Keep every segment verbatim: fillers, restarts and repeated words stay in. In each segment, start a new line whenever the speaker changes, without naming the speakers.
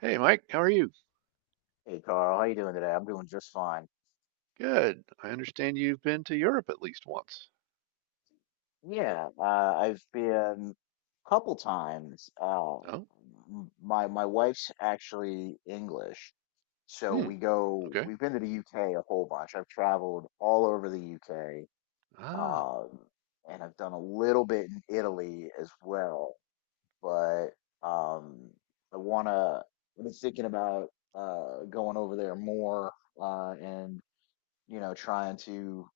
Hey Mike, how are you?
Hey Carl, how you doing today? I'm doing just fine.
Good. I understand you've been to Europe at least once.
Yeah, uh, I've been a couple times. Uh,
Oh,
m- my my wife's actually English, so
hmm,
we go.
okay.
We've been to the U K a whole bunch. I've traveled all over the U K,
Ah,
um, and I've done a little bit in Italy as well. But um, I wanna. I've been thinking about uh, going over there more uh, and you know trying to.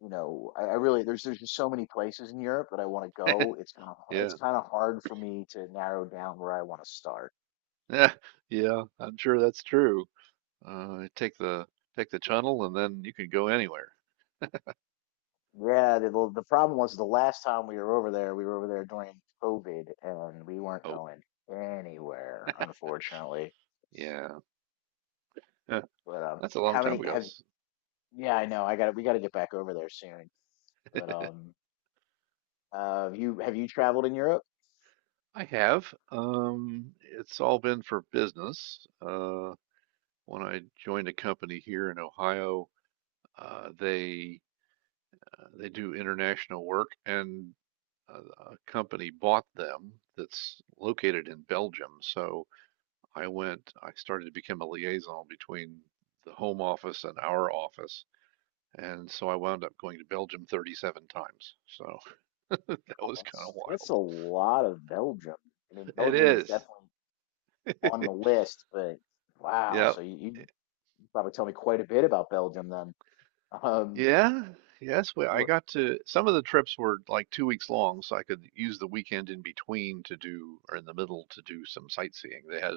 You know, I, I really there's there's just so many places in Europe that I want to go. It's kind of it's
yeah,
kind of hard for me to narrow down where I want to start.
yeah, yeah. I'm sure that's true. Uh, take the take the tunnel and then you can go anywhere.
Yeah, the the the problem was the last time we were over there, we were over there during COVID, and we weren't
Oh,
going anywhere, unfortunately.
yeah, huh,
But um,
that's a long
How
time
many
ago.
have?
S-
Yeah, I know. I got to We got to get back over there soon. But um, uh, have you have you traveled in Europe?
I have. Um, it's all been for business. Uh, when I joined a company here in Ohio, uh, they uh, they do international work, and a, company bought them that's located in Belgium. So I went, I started to become a liaison between the home office and our office. And so I wound up going to Belgium thirty-seven times. So that was kind
That's
of
that's
wild.
a lot of Belgium. I mean,
It
Belgium is
is.
definitely on the list, but wow. So
Yep.
you, you probably tell me quite a bit about Belgium then. Um,
Yeah. Yes. We, I got to, some of the trips were like two weeks long, so I could use the weekend in between to do, or in the middle to do some sightseeing. They had,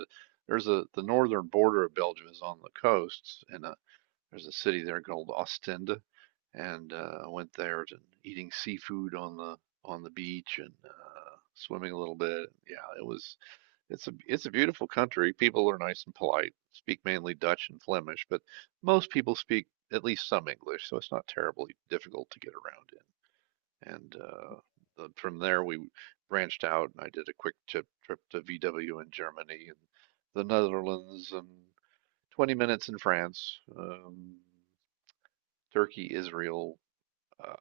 there's a, the northern border of Belgium is on the coast, and uh, There's a city there called Ostende, and uh, I went there and eating seafood on the on the beach and uh, swimming a little bit. Yeah, it was it's a it's a beautiful country. People are nice and polite. Speak mainly Dutch and Flemish, but most people speak at least some English, so it's not terribly difficult to get around in. And uh, the, from there we branched out, and I did a quick trip trip to V W in Germany and the Netherlands and twenty minutes in France. Um, Turkey, Israel, uh,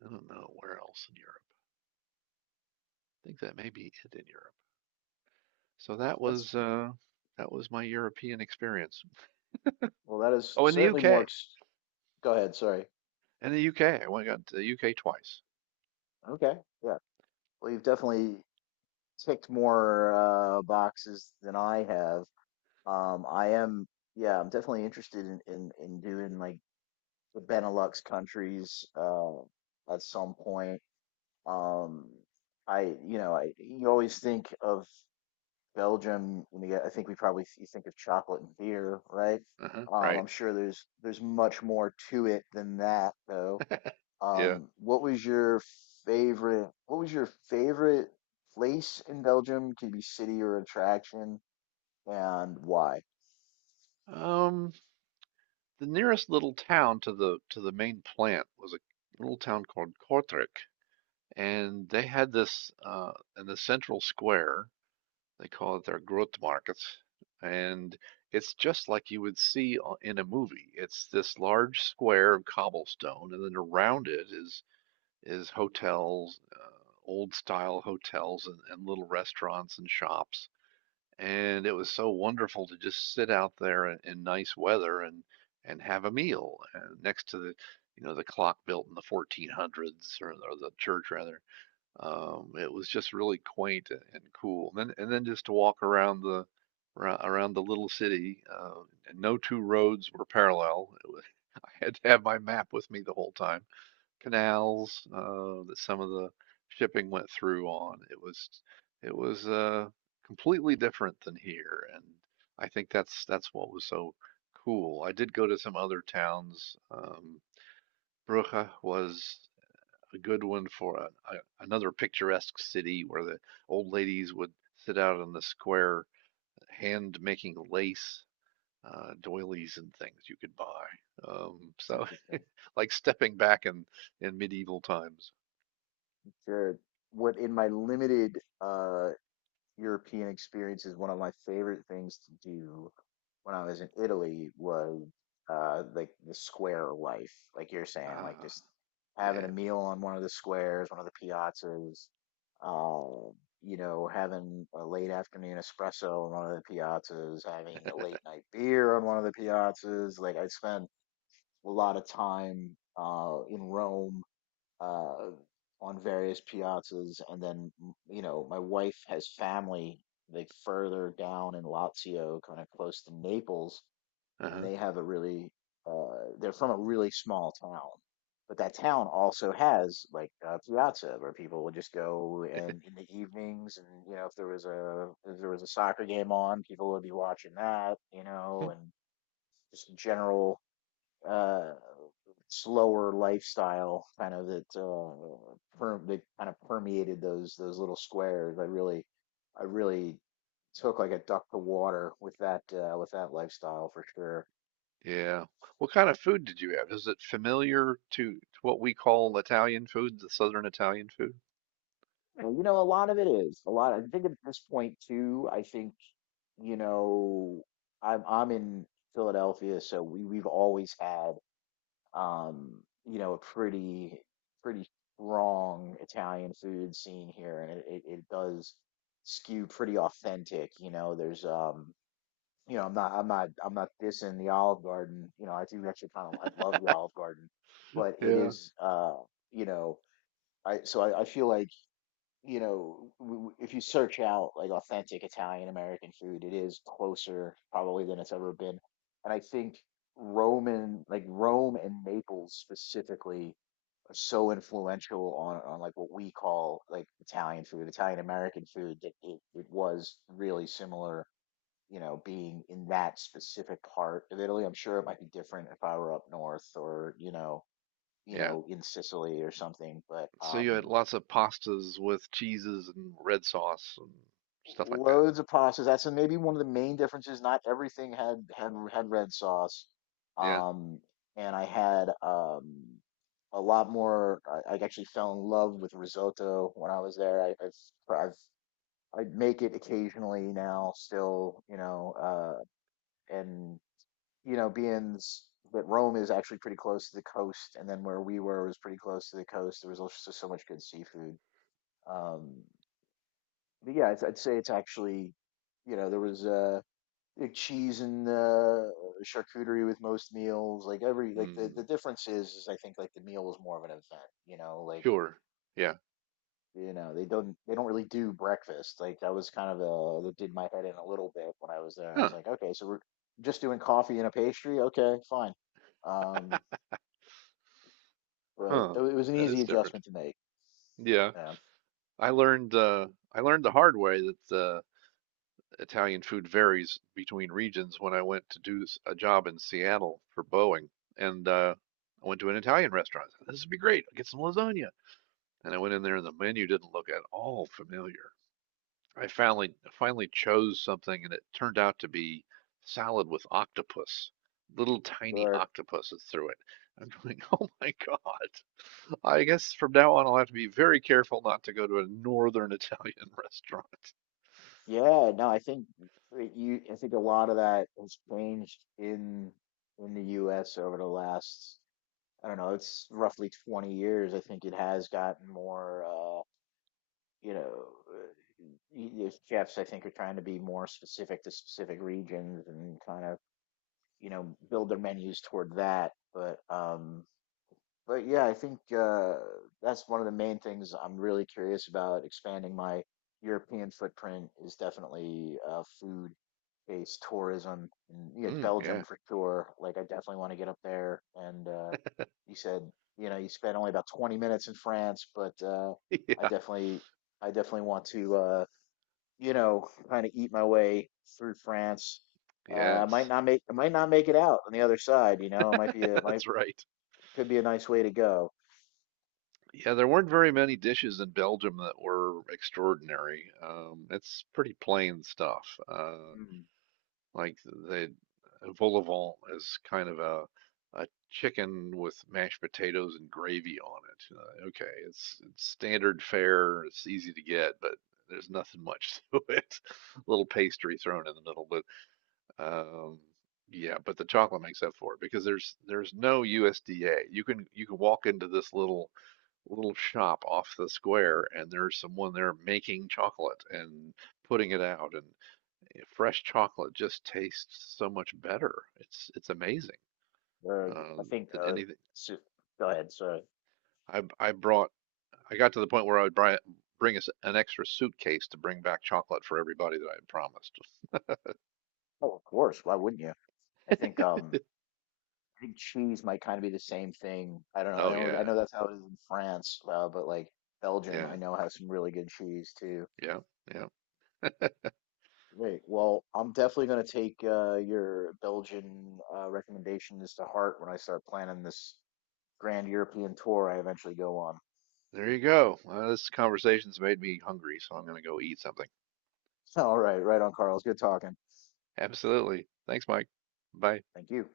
I don't know where else in Europe. I think that may be it in Europe. So that
that's
was uh, that was my European experience.
well, that is
Oh, in the
certainly more.
U K.
Ex- Go ahead. Sorry.
In the U K, I went got to the U K twice.
Okay. Yeah. Well, you've definitely ticked more uh, boxes than I have. Um, I am. Yeah, I'm definitely interested in in, in doing like the Benelux countries uh, at some point. Um, I, you know, I you always think of Belgium, when you get, I think we probably you think of chocolate and beer, right?
Uh-huh,
Um,
right.
I'm sure there's there's much more to it than that, though.
Yeah.
Um, what was your favorite? What was your favorite place in Belgium? Could be city or attraction, and why?
Um, the nearest little town to the to the main plant was a little town called Kortrijk, and they had this uh, in the central square. They call it their growth market. And it's just like you would see in a movie. It's this large square of cobblestone, and then around it is is hotels, uh, old style hotels and, and little restaurants and shops. And it was so wonderful to just sit out there in, in nice weather and and have a meal uh, next to the you know the clock built in the fourteen hundreds or, or the church rather. Um, it was just really quaint and cool. And then, and then just to walk around the around the little city, uh, and no two roads were parallel. It was, I had to have my map with me the whole time. Canals uh, that some of the shipping went through on. It was it was uh, completely different than here, and I think that's that's what was so cool. I did go to some other towns. Um, Brugge was a good one for a, a, another picturesque city where the old ladies would sit out on the square, hand making lace, uh, doilies and things you could buy. Um,
It's
so
interesting.
like stepping back in in medieval times.
Sure. What in my limited uh European experience is one of my favorite things to do when I was in Italy was uh like the square life, like you're saying, like
Ah,
just having a
yeah,
meal on one of the squares, one of the piazzas, um, you know, having a late afternoon espresso on one of the piazzas, having a late night beer on one of the piazzas. Like I spent a lot of time uh in Rome uh, on various piazzas, and then m- you know my wife has family like further down in Lazio, kind of close to Naples, and
uh-huh,
they have a really uh, they're from a really small town, but that town also has like a piazza where people would just go and in the evenings, and you know if there was a if there was a soccer game on, people would be watching that, you know, and just general uh, slower lifestyle kind of that uh, per- that kind of permeated those those little squares. I really I really took like a duck to water with that uh, with that lifestyle for sure.
yeah. What kind of food did you have? Is it familiar to, to what we call Italian food, the Southern Italian food?
And you know, a lot of it is a lot. I think at this point too. I think you know I'm I'm in Philadelphia, so we we've always had um, you know, a pretty pretty strong Italian food scene here, and it, it, it does skew pretty authentic. You know, there's um, you know, I'm not I'm not I'm not dissing the Olive Garden. You know, I do actually kind of I love the Olive Garden, but it
Yeah,
is uh, you know, I so I, I feel like you know, w- w- if you search out like authentic Italian American food, it is closer probably than it's ever been. And I think Rome and like Rome and Naples specifically are so influential on on like what we call like Italian food, Italian American food that it, it was really similar, you know, being in that specific part of Italy. I'm sure it might be different if I were up north or, you know, you
yeah.
know, in Sicily or something, but
So you had
um
lots of pastas with cheeses and red sauce and stuff like that.
loads of pasta. That's maybe one of the main differences. Not everything had had had red sauce,
Yeah.
um, and I had um, a lot more. I, I actually fell in love with risotto when I was there. I, I've I've I make it occasionally now, still, you know, uh, and you know, being s- that Rome is actually pretty close to the coast, and then where we were was pretty close to the coast. There was also so so much good seafood. Um, but yeah, I'd, I'd say it's actually, you know, there was. Uh, like cheese and uh, charcuterie with most meals. Like every like the the
Mm,
difference is, is I think like the meal is more of an event. You know, like
sure. Yeah.
you know they don't they don't really do breakfast. Like that was kind of uh that did my head in a little bit when I was there. I was
Huh.
like, okay, so we're just doing coffee and a pastry. Okay, fine. Um, but it,
Huh.
it was an
That
easy
is different.
adjustment to make.
Yeah.
Yeah.
I learned uh I learned the hard way that uh Italian food varies between regions when I went to do s- a job in Seattle for Boeing. And uh I went to an Italian restaurant. I said, "This would be great. I'll get some lasagna." And I went in there and the menu didn't look at all familiar. I finally finally chose something, and it turned out to be salad with octopus, little tiny
Or
octopuses through it. I'm going, oh my God. I guess from now on, I'll have to be very careful not to go to a northern Italian restaurant.
yeah, no, I think that you I think a lot of that has changed in in the U S over the last I don't know, it's roughly twenty years. I think it has gotten more, uh, you know, uh, y- these chefs, I think, are trying to be more specific to specific regions and kind of, you know, build their menus toward that. But, um, but yeah, I think uh, that's one of the main things I'm really curious about expanding my European footprint is definitely uh, food-based tourism. And, yeah,
Mm,
Belgium
yeah.
for sure. Like, I definitely want to get up there. And uh, you said, you know, you spent only about twenty minutes in France, but uh, I
Yeah.
definitely, I definitely want to, uh, you know, kind of eat my way through France. Uh, I might
Yes.
not make, I might not make it out on the other side. You know, it might be, a, might
That's right.
could be a nice way to go.
Yeah, there weren't very many dishes in Belgium that were extraordinary. Um, it's pretty plain stuff. Uh,
Mm,
Like the vol au vent is kind of a a chicken with mashed potatoes and gravy on it. Uh, okay, it's it's standard fare. It's easy to get, but there's nothing much to it. A little pastry thrown in the middle, but um, yeah, but the chocolate makes up for it because there's there's no U S D A. You can you can walk into this little little shop off the square and there's someone there making chocolate and putting it out and you know, fresh chocolate just tastes so much better. It's it's amazing,
uh, I
um,
think,
than
uh,
anything.
so, go ahead. So,
I I brought. I got to the point where I would buy, bring us an extra suitcase to bring back chocolate for everybody that I had promised.
oh, of course. Why wouldn't you? I think, um, I think cheese might kind of be the same thing. I don't know. I
Oh
know, I
yeah,
know that's how it is in France, uh, but like Belgium, I
yeah,
know has some really good cheese too.
yeah, yeah.
Great. Well, I'm definitely going to take uh, your Belgian uh, recommendations to heart when I start planning this grand European tour I eventually go on.
There you go. Well, this conversation's made me hungry, so I'm gonna go eat something.
All right, right on, Carl. It's good talking.
Absolutely. Thanks, Mike. Bye.
Thank you.